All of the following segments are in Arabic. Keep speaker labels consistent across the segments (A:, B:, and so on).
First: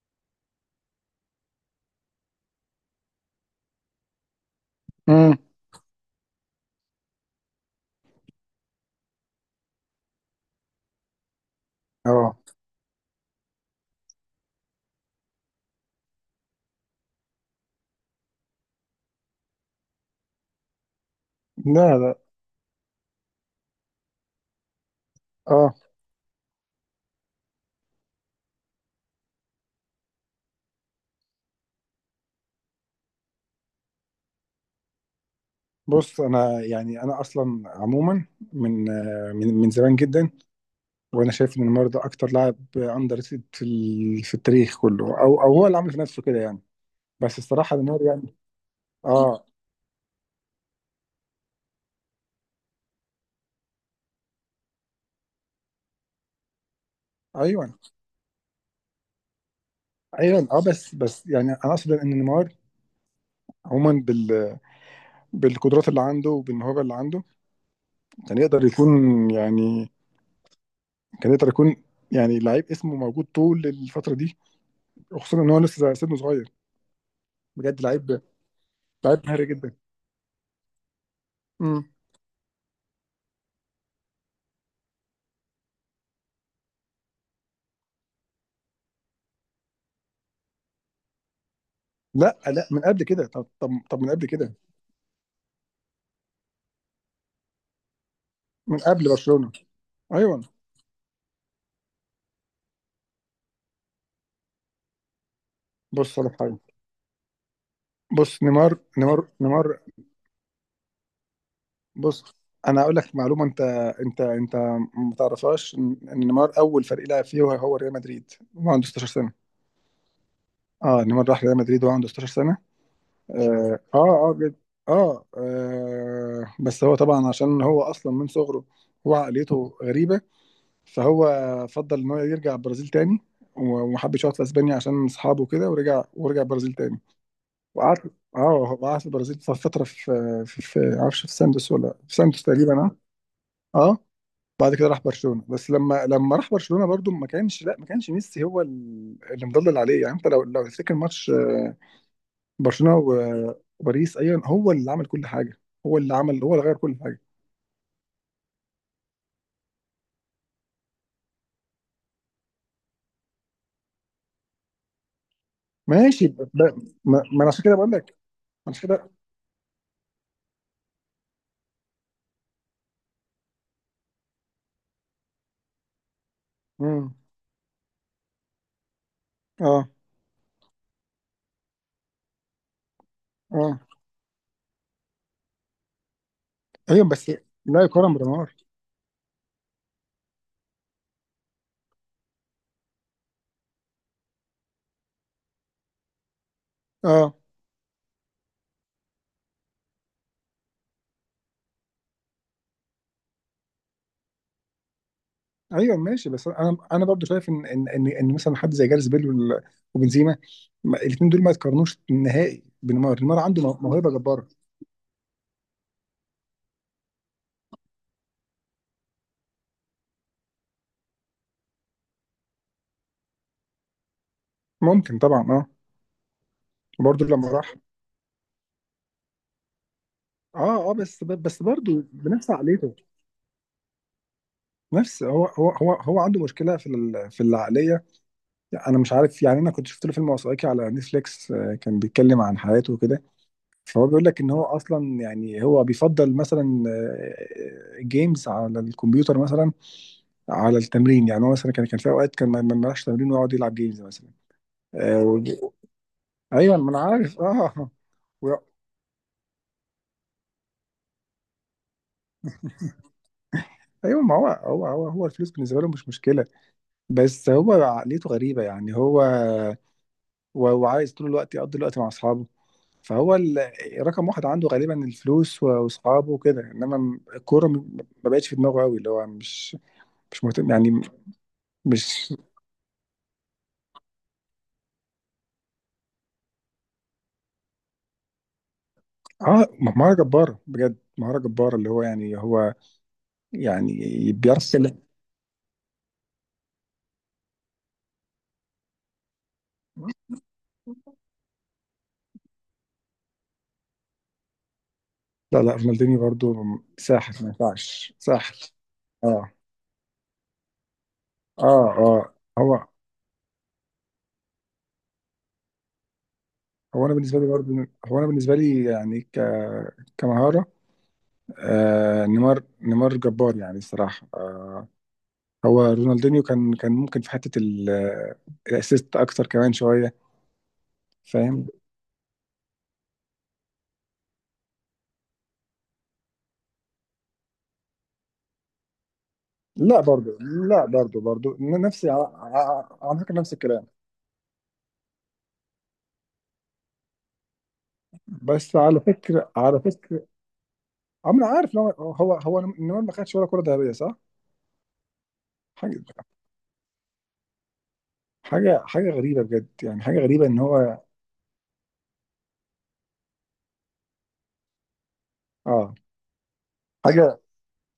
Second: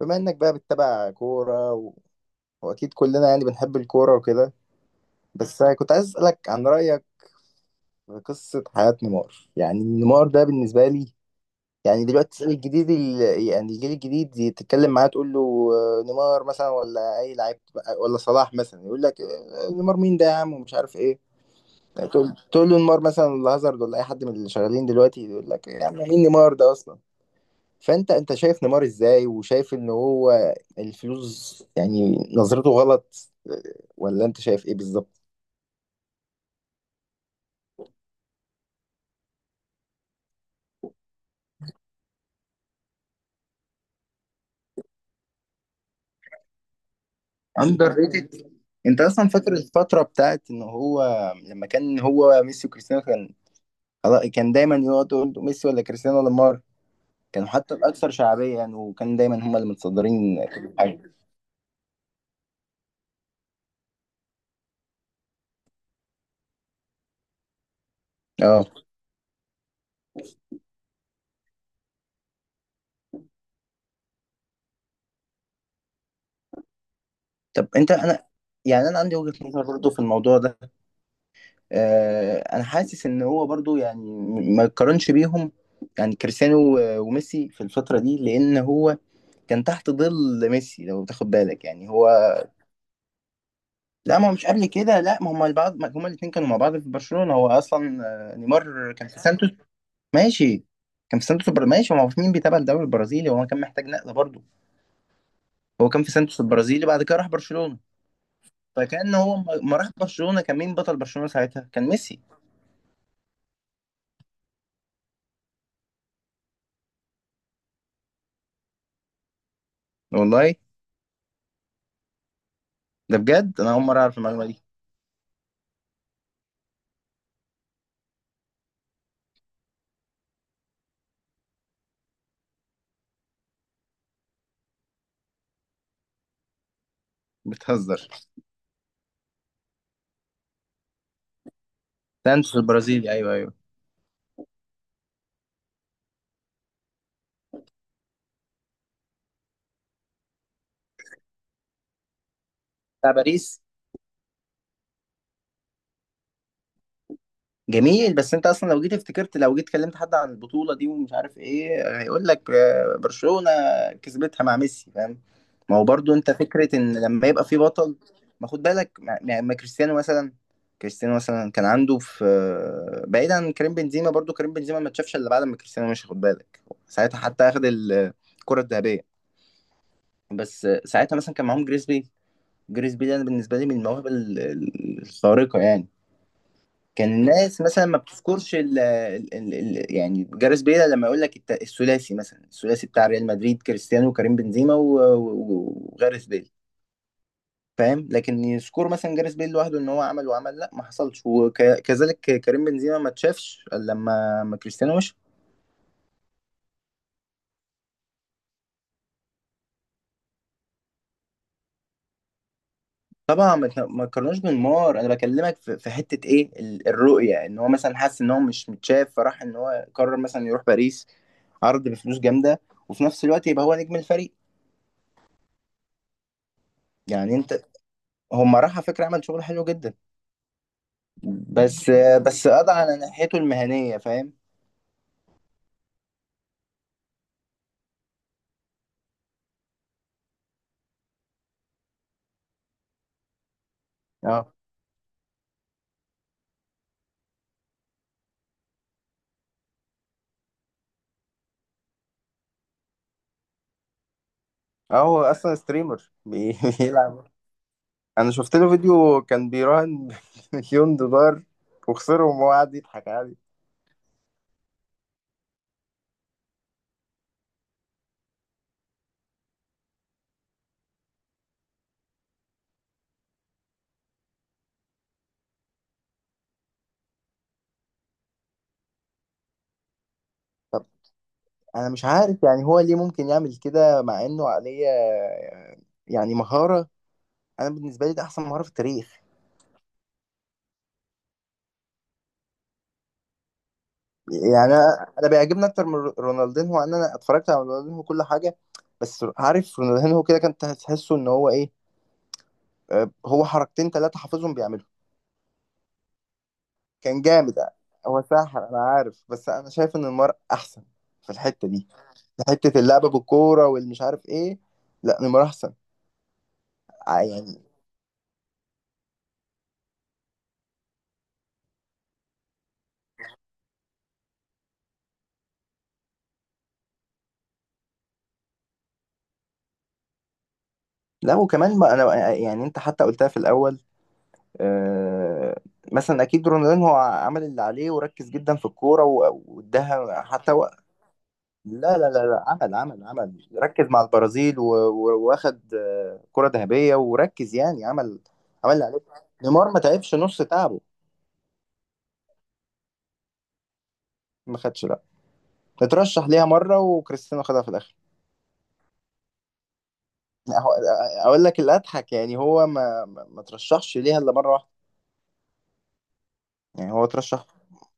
A: بما انك بقى بتتابع كورة واكيد كلنا يعني بنحب الكورة وكده.
B: امم
A: بس كنت عايز اسألك عن رأيك في قصة حياة نيمار. يعني نيمار ده بالنسبة لي، يعني دلوقتي
B: اه
A: تسأل الجديد يعني الجيل الجديد دي، تتكلم معاه تقول له نيمار مثلا ولا اي لعيب ولا صلاح مثلا، يقول لك نيمار مين ده يا عم ومش عارف ايه.
B: لا لا
A: تقول له نيمار مثلا ولا هازارد ولا اي حد من اللي شغالين دلوقتي، يقول لك
B: اه
A: يا عم مين نيمار ده اصلا. فانت شايف نيمار ازاي، وشايف ان هو الفلوس يعني نظرته غلط، ولا انت شايف ايه بالظبط؟
B: بص، انا اصلا عموما من من زمان جدا، وانا شايف ان نيمار ده اكتر لاعب اندر ريتد في التاريخ كله، او هو اللي عامل في نفسه كده يعني. بس الصراحه
A: اندر
B: نيمار يعني.
A: ريتد. انت اصلا
B: اه
A: فاكر الفتره بتاعت ان هو لما كان هو ميسي وكريستيانو كان كان دايما يقعدوا يقولوا ميسي ولا كريستيانو ولا نيمار، كانوا حتى
B: ايوه
A: الاكثر شعبيه يعني، وكان دايما هم اللي متصدرين
B: ايوه. اه
A: كل
B: بس
A: حاجه.
B: بس يعني انا اقصد ان نيمار عموما بالقدرات اللي عنده وبالموهبه اللي عنده، كان يقدر
A: اه.
B: يكون يعني، كان يقدر يكون يعني لعيب اسمه موجود طول الفتره دي، وخصوصا ان هو لسه سنه صغير.
A: طب
B: بجد
A: انت
B: لعيب،
A: انا، يعني انا عندي
B: لعيب مهاري
A: وجهه نظر
B: جدا.
A: برضه في الموضوع ده.
B: مم.
A: انا حاسس ان هو برضو يعني ما يقارنش بيهم، يعني كريستيانو و- وميسي في الفترة دي، لان هو كان تحت ظل ميسي. لو تاخد بالك يعني هو،
B: لا لا، من قبل كده. طب من
A: لا
B: قبل
A: ما هو مش
B: كده،
A: قبل كده، لا ما هم البعض، ما هم الاثنين كانوا مع بعض في برشلونة. هو اصلا
B: من
A: نيمار
B: قبل
A: كان في سانتوس.
B: برشلونة. ايوه.
A: ماشي، كان في سانتوس ماشي. ما هو مين بيتابع الدوري البرازيلي؟ هو كان محتاج نقلة برضو. هو كان في
B: بص على
A: سانتوس
B: حاجة،
A: البرازيلي، بعد كده راح برشلونة.
B: بص، نيمار
A: فكان
B: نيمار
A: هو ما
B: نيمار.
A: ما راح برشلونة، كان مين بطل برشلونة ساعتها؟ كان ميسي.
B: بص، انا هقول لك معلومة انت انت ما تعرفهاش: إن نيمار اول فريق لعب فيه هو ريال مدريد، وهو عنده 16 سنة.
A: والله؟
B: اه، نيمار راح ريال مدريد وهو عنده 16 سنة.
A: ده بجد انا
B: اه
A: اول مرة اعرف
B: اه اه,
A: المعلومة
B: جد.
A: دي.
B: آه، بس هو طبعا عشان هو اصلا من صغره هو عقليته غريبة. فهو فضل ان هو يرجع البرازيل تاني، وما حبش يقعد في اسبانيا عشان اصحابه كده، ورجع، ورجع البرازيل تاني وقعد.
A: بتهزر.
B: اه، هو قعد في البرازيل فتره في معرفش، في سانتوس، ولا في سانتوس
A: سانتوس
B: تقريبا. اه
A: البرازيلي، ايوه ايوه.
B: اه. بعد كده راح برشلونه، بس لما راح برشلونه برضو ما كانش، لا، ما كانش ميسي هو اللي مضلل عليه. يعني انت لو تفتكر ماتش برشلونه
A: بتاع
B: و-
A: باريس.
B: وباريس ايوه، هو اللي عمل كل حاجه، هو اللي غير كل حاجه.
A: جميل. بس انت اصلا لو جيت افتكرت، لو جيت كلمت حد عن البطوله دي ومش عارف ايه، هيقول لك برشلونه كسبتها مع ميسي، فاهم. ما هو برضو
B: ماشي.
A: انت
B: ب-
A: فكره
B: ب-
A: ان
B: ما
A: لما
B: ما
A: يبقى
B: انا
A: في
B: عشان كده بقول
A: بطل،
B: لك،
A: ما خد
B: عشان
A: بالك،
B: كده.
A: ما كريستيانو مثلا. كريستيانو مثلا كان عنده في بعيدا عن كريم بنزيما، برضو كريم بنزيما ما اتشافش الا بعد ما كريستيانو مشي، خد بالك.
B: امم.
A: ساعتها حتى اخد الكره الذهبيه.
B: اه
A: بس ساعتها مثلا كان معاهم جريزبي. جريزبي ده أنا بالنسبه لي من
B: اه،
A: المواهب الخارقه يعني.
B: ايوه
A: كان
B: بس.
A: الناس
B: لا،
A: مثلا ما
B: يقارن بنيمار؟
A: بتذكرش ال ال ال ال يعني جاريث بيل، لما يقول لك الثلاثي مثلا، الثلاثي بتاع ريال مدريد كريستيانو وكريم بنزيما و- و- وجاريث بيل،
B: اه.
A: فاهم، لكن يذكر مثلا جاريث بيل لوحده ان هو عمل وعمل، لا ما حصلش. وكذلك كريم بنزيما ما اتشافش إلا لما ما كريستيانو مشي.
B: ايوه ماشي، بس انا برضو شايف إن مثلا حد زي جاريث بيل وبنزيما، الاثنين دول ما يتقارنوش نهائي بنيمار. نيمار
A: طبعا
B: عنده مو-
A: ما
B: موهبه
A: تقارنوش
B: جباره.
A: بالنار. انا بكلمك في حته ايه، الرؤيه ان هو مثلا حس ان هو مش متشاف، فراح ان هو قرر مثلا يروح باريس، عرض بفلوس جامده، وفي نفس الوقت يبقى هو نجم الفريق.
B: ممكن طبعا، اه. برضو
A: يعني
B: لما
A: انت،
B: راح.
A: هم راح على فكرة عمل شغل حلو جدا،
B: اه اه، بس
A: بس،
B: برضو
A: بس
B: بنفس
A: قضى
B: عقليته،
A: على ناحيته المهنية فاهم.
B: نفس. هو عنده مشكله في العقليه. انا مش عارف. يعني انا كنت شفت له فيلم وثائقي على نتفليكس، كان بيتكلم عن حياته وكده، فهو بيقول لك ان
A: اه
B: هو اصلا يعني هو بيفضل مثلا جيمز على الكمبيوتر مثلا على التمرين. يعني هو مثلا كان، كان في اوقات كان ما ملهاش تمرين ويقعد يلعب جيمز مثلا.
A: اه،
B: آه،
A: هو
B: وج-
A: اصلا ستريمر
B: ايوه، ما انا
A: بيلعب.
B: عارف، اه.
A: انا
B: و-.
A: شفت له فيديو كان بيراهن مليون دولار، وخسرهم وهو قاعد يضحك عادي.
B: ايوه، ما هو هو الفلوس بالنسبه له مش مشكله. بس هو عقليته غريبه. يعني هو وعايز طول الوقت يقضي الوقت مع اصحابه. فهو ال- رقم واحد عنده غالبا الفلوس واصحابه وكده، انما الكوره ما بقتش في دماغه قوي، اللي هو مش، مش مهتم
A: طب
B: يعني.
A: انا مش
B: مش.
A: عارف يعني هو ليه ممكن يعمل كده مع انه عليه، يعني، مهارة، انا بالنسبة لي ده احسن مهارة في التاريخ.
B: اه، مهارة جبارة، بجد مهارة جبارة، اللي هو يعني هو يعني بيعرف
A: يعني
B: يتكلم.
A: أنا بيعجبني اكتر من رونالدينهو، ان انا اتفرجت على رونالدينهو كل حاجة. بس عارف رونالدينهو كده كان تحسه ان هو ايه، هو حركتين ثلاثة حافظهم بيعملهم.
B: لا لا، رونالدينيو برضو
A: كان
B: ساحر، ما
A: جامد.
B: ينفعش.
A: هو
B: ساحر.
A: ساحر أنا عارف، بس
B: اه
A: أنا شايف إن نيمار أحسن في الحتة
B: اه
A: دي،
B: اه.
A: في
B: هو
A: حتة اللعبة بالكورة والمش عارف إيه. لا نيمار أحسن
B: هو انا بالنسبه لي
A: يعني.
B: برضو، انا بالنسبه لي يعني كمهاره. آه، نيمار جبار يعني الصراحه، آه. هو رونالدينيو كان، كان ممكن في حته الاسيست اكتر كمان شويه،
A: لا،
B: فاهم.
A: وكمان ما أنا، يعني أنت حتى قلتها في الأول. آه. مثلا أكيد رونالدين هو عمل اللي عليه وركز جدا في الكورة و-
B: لا
A: واداها
B: برضو،
A: حتى هو.
B: لا برضو، برضو
A: لا
B: نفسي،
A: لا لا
B: على
A: لا، عمل
B: على
A: عمل
B: على فكره
A: عمل،
B: نفس
A: ركز
B: الكلام.
A: مع البرازيل و- و- واخد كرة ذهبية، وركز يعني عمل، عمل
B: بس
A: اللي عليه.
B: على فكره،
A: نيمار
B: على
A: ما تعبش
B: فكره،
A: نص تعبه.
B: اه، ما انا عارف إن هو النمر ما خدش ولا كرة ذهبية، صح؟
A: ما خدش لا،
B: حاجة،
A: اترشح ليها مرة وكريستيانو خدها في الآخر.
B: حاجة غريبة بجد، يعني حاجة غريبة ان هو.
A: أقول لك اللي أضحك، يعني هو ما ترشحش ليها إلا مرة واحدة.
B: اه.
A: يعني هو
B: حاجة.
A: ترشح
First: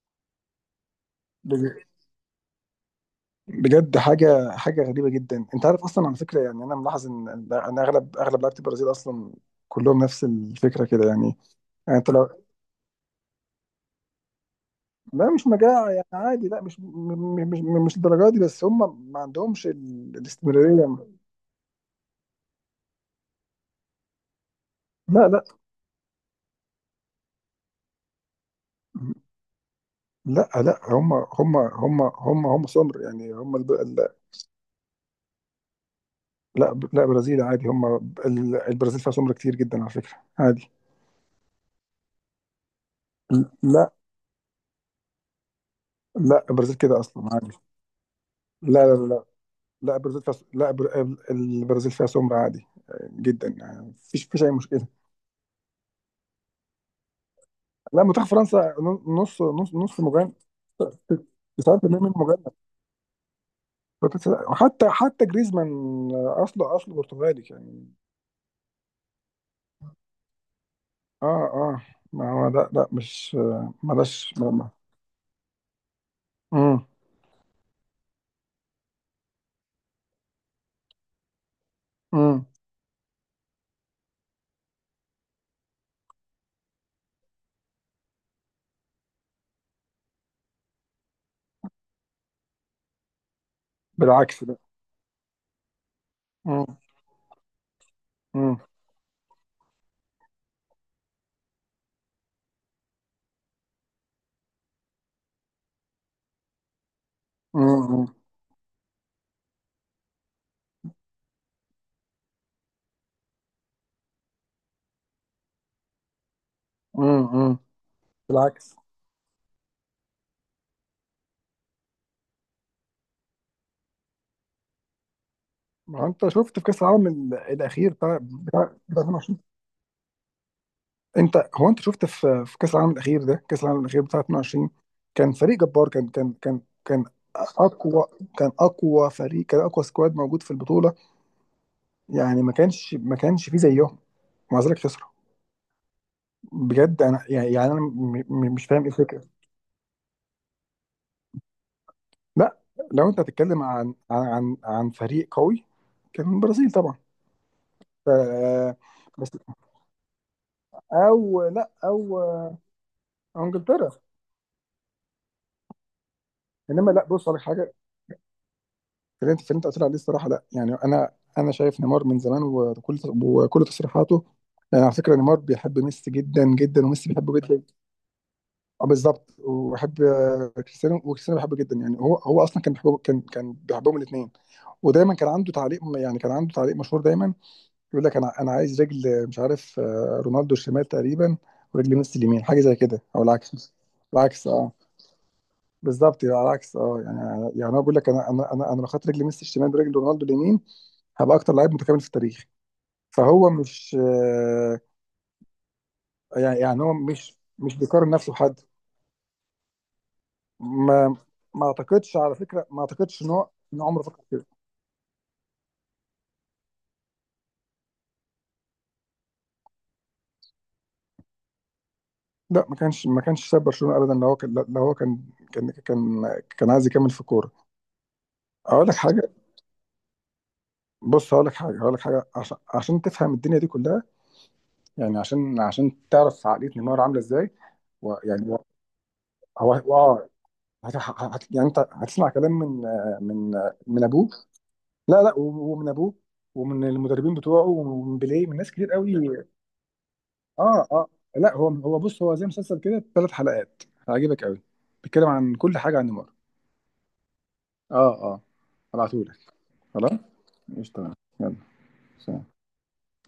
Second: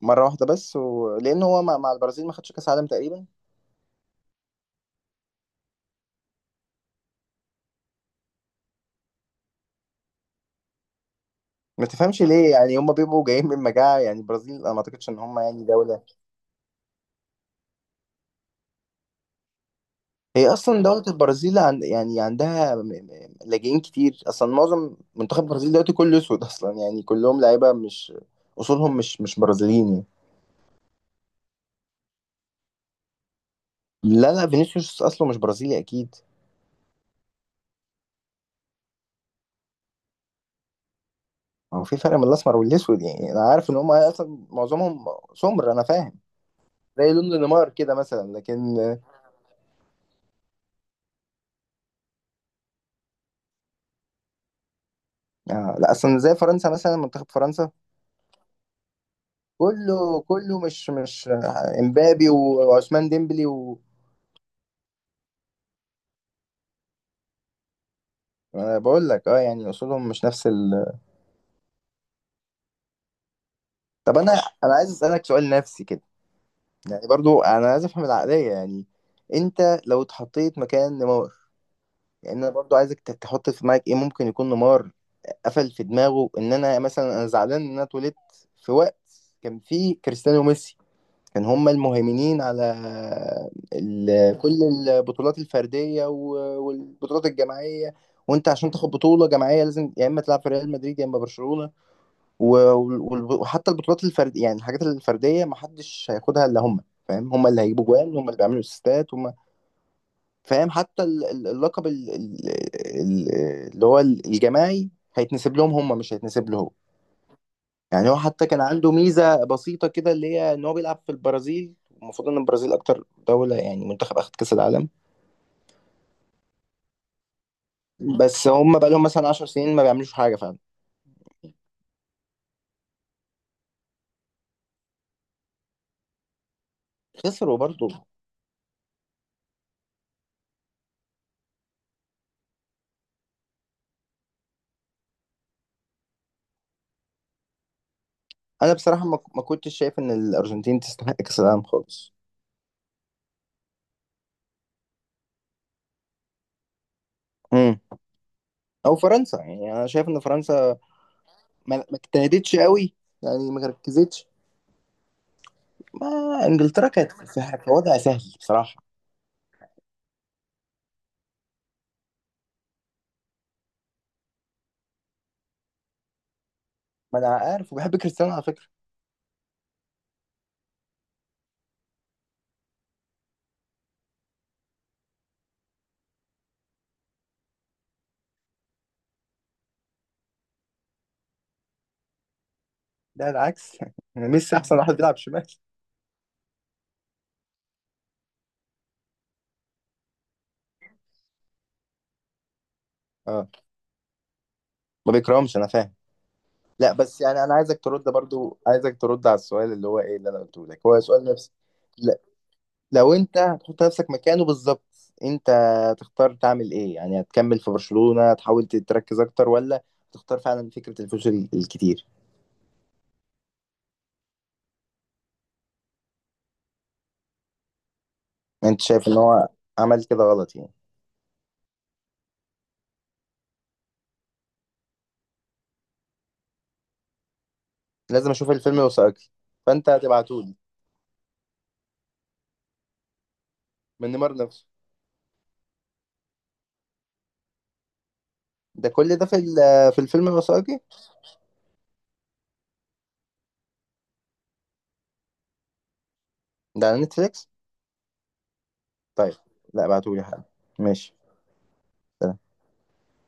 A: مرة واحدة بس، لأن هو مع,
B: بج-
A: مع البرازيل ما خدش كأس عالم تقريبا.
B: بجد حاجة غريبة جدا. انت عارف اصلا، على فكرة يعني، انا ملاحظ ان اغلب لعيبة البرازيل اصلا كلهم نفس الفكرة كده يعني.
A: ما
B: يعني انت
A: تفهمش
B: لو.
A: ليه؟ يعني هم بيبقوا جايين من مجاعة يعني، البرازيل أنا ما أعتقدش إن
B: لا،
A: هم
B: مش
A: يعني
B: مجاعة
A: دولة،
B: يعني، عادي، لا، مش م- م- مش م- مش الدرجة دي، بس هم ما عندهمش ال-
A: هي اصلا
B: الاستمرارية
A: دوله البرازيل عن يعني عندها لاجئين كتير اصلا. معظم
B: لا
A: منتخب
B: لا
A: البرازيل دلوقتي كله اسود اصلا، يعني كلهم لعيبه مش اصولهم، مش برازيليين يعني.
B: لا لا هم هم سمر يعني هم.
A: لا لا فينيسيوس اصله مش برازيلي اكيد.
B: لا لا، برازيل عادي هم. البرازيل فيها سمر كتير جدا على فكرة، عادي.
A: هو في فرق بين الاسمر والاسود، يعني انا عارف ان
B: لا
A: هم اصلا معظمهم سمر، انا فاهم،
B: لا، البرازيل كده
A: زي
B: أصلا
A: لون
B: عادي.
A: نيمار كده مثلا، لكن
B: لا، لا، البرازيل فيها، لا، بر... البرازيل فيها سمر عادي، جدا يعني، مفيش، مفيش أي مشكلة.
A: آه لا، اصلا زي فرنسا مثلا، منتخب فرنسا
B: لا، منتخب فرنسا نص
A: كله
B: مجنن.
A: كله مش
B: 90% من
A: امبابي
B: مجنن،
A: وعثمان ديمبلي
B: حتى جريزمان، أصله برتغالي يعني.
A: انا بقول لك اه، يعني اصولهم مش نفس.
B: اه اه. ما هو لا، لا مش،
A: طب انا
B: ملاش.
A: انا عايز اسالك سؤال نفسي كده،
B: امم.
A: يعني برضو انا عايز افهم العقليه يعني. انت لو اتحطيت مكان نمار، يعني
B: امم.
A: انا برضو عايزك تحط في دماغك ايه ممكن يكون نمار قفل في دماغه. ان انا مثلا انا زعلان ان انا اتولدت في وقت كان فيه كريستيانو وميسي، كان هما المهيمنين على
B: بالعكس ده.
A: كل البطولات الفرديه و-
B: امم.
A: والبطولات الجماعيه، وانت عشان تاخد بطوله جماعيه لازم يا اما تلعب في ريال مدريد يا اما برشلونه، و- وال- وحتى البطولات الفردية، يعني الحاجات الفردية ما حدش هياخدها إلا هم، فاهم. هم اللي هيجيبوا
B: امم.
A: جوان، هم اللي بيعملوا اسيستات هم، فاهم. حتى اللقب ال- اللي هو الجماعي هيتنسب لهم، هم مش هيتنسب له هو.
B: امم.
A: يعني هو حتى كان
B: بالعكس.
A: عنده ميزة بسيطة كده اللي هي إن هو بيلعب في البرازيل، المفروض إن البرازيل أكتر دولة يعني منتخب أخد كأس العالم،
B: ما انت شفت في كاس العالم الاخير بتاع
A: بس
B: بتاع
A: هم بقى
B: بتاع
A: لهم مثلا
B: 22؟
A: 10 سنين ما بيعملوش حاجة فعلا.
B: انت هو، انت شفت في، في كاس العالم الاخير ده، كاس العالم الاخير بتاع 22، كان فريق جبار، كان
A: خسروا برضه.
B: اقوى، كان اقوى فريق، كان اقوى سكواد موجود في البطوله، يعني ما كانش، ما كانش فيه زيهم، ومع ذلك خسروا. بجد انا يعني، يعني انا مش
A: أنا
B: فاهم ايه
A: بصراحة ما
B: الفكره.
A: ما كنتش شايف إن الأرجنتين تستحق كأس العالم خالص،
B: لا، لو انت هتتكلم عن فريق قوي، كان البرازيل طبعا. ف-.
A: او
B: بس.
A: فرنسا. يعني انا شايف ان فرنسا
B: او لا
A: ما
B: او
A: اجتهدتش قوي، يعني ما
B: انجلترا.
A: ركزتش. ما، انجلترا
B: انما لا،
A: كانت
B: بص على
A: في
B: حاجه،
A: وضع سهل بصراحه.
B: في اللي انت، في اللي انت قلت لي عليه الصراحه، لا. يعني انا، انا شايف نيمار من زمان، وكل تصريحاته. يعني على فكره نيمار بيحب ميسي جدا جدا، وميسي
A: ما انا
B: بيحبه جدا.
A: عارف، وبحب كريستيانو على فكره.
B: اه بالظبط، وبيحب كريستيانو، وكريستيانو بيحبه جدا. يعني هو، هو اصلا كان بيحبه، كان، كان بيحبهم الاثنين. ودايما كان عنده تعليق، يعني كان عنده تعليق مشهور دايما، يقول لك انا، انا عايز رجل مش عارف، رونالدو الشمال تقريبا، ورجل ميسي اليمين، حاجه زي كده، او
A: ده
B: العكس.
A: العكس
B: العكس،
A: ميسي
B: اه،
A: احسن واحد بيلعب شمال.
B: بالظبط، يبقى على العكس، اه، يعني يعني انا بقول لك، انا لو خدت رجل ميسي الشمال برجل رونالدو اليمين، هبقى اكتر لعيب متكامل في التاريخ.
A: اه،
B: فهو مش،
A: ما بيكرهمش انا فاهم.
B: يعني، يعني هو
A: لا بس
B: مش،
A: يعني انا
B: مش
A: عايزك ترد،
B: بيقارن نفسه
A: برضو
B: بحد.
A: عايزك ترد على السؤال اللي هو ايه اللي انا قلته لك، هو
B: ما
A: سؤال نفسي.
B: ما اعتقدش،
A: لا،
B: على فكره، ما
A: لو
B: اعتقدش ان
A: انت
B: هو ان
A: هتحط
B: عمره
A: نفسك
B: فكر
A: مكانه
B: كده.
A: بالظبط، انت تختار تعمل ايه؟ يعني هتكمل في برشلونة تحاول تركز اكتر، ولا تختار فعلا فكرة الفلوس الكتير.
B: لا، ما كانش، ما كانش ساب برشلونه ابدا. لو هو كان، لو هو كان، كان كان عايز يكمل في الكوره.
A: انت
B: اقول لك
A: شايف ان
B: حاجه،
A: هو عمل كده غلط يعني؟
B: بص هقول لك حاجه، هقول لك حاجه عشان، عشان تفهم الدنيا دي كلها، يعني عشان، عشان تعرف عقليه نيمار عامله ازاي. و-
A: لازم
B: يعني.
A: اشوف الفيلم الوثائقي.
B: هو
A: فانت
B: هو.
A: هتبعتولي.
B: هت... هت... يعني انت هتسمع كلام من من
A: من
B: ابوه.
A: نيمار نفسه.
B: لا لا، ومن ابوه، ومن المدربين بتوعه، ومن بيليه، من ناس
A: ده
B: كتير قوي.
A: كل ده في في الفيلم الوثائقي.
B: اه اه. لا، هو بص، هو زي مسلسل كده، ثلاث حلقات، هيعجبك قوي، بيتكلم عن كل حاجه عن نيمار.
A: ده على نتفليكس.
B: اه اه،
A: طيب.
B: هبعتهولك.
A: لا
B: خلاص.
A: ابعتولي حالا.
B: مش، تمام.
A: ماشي.
B: يلا، سلام.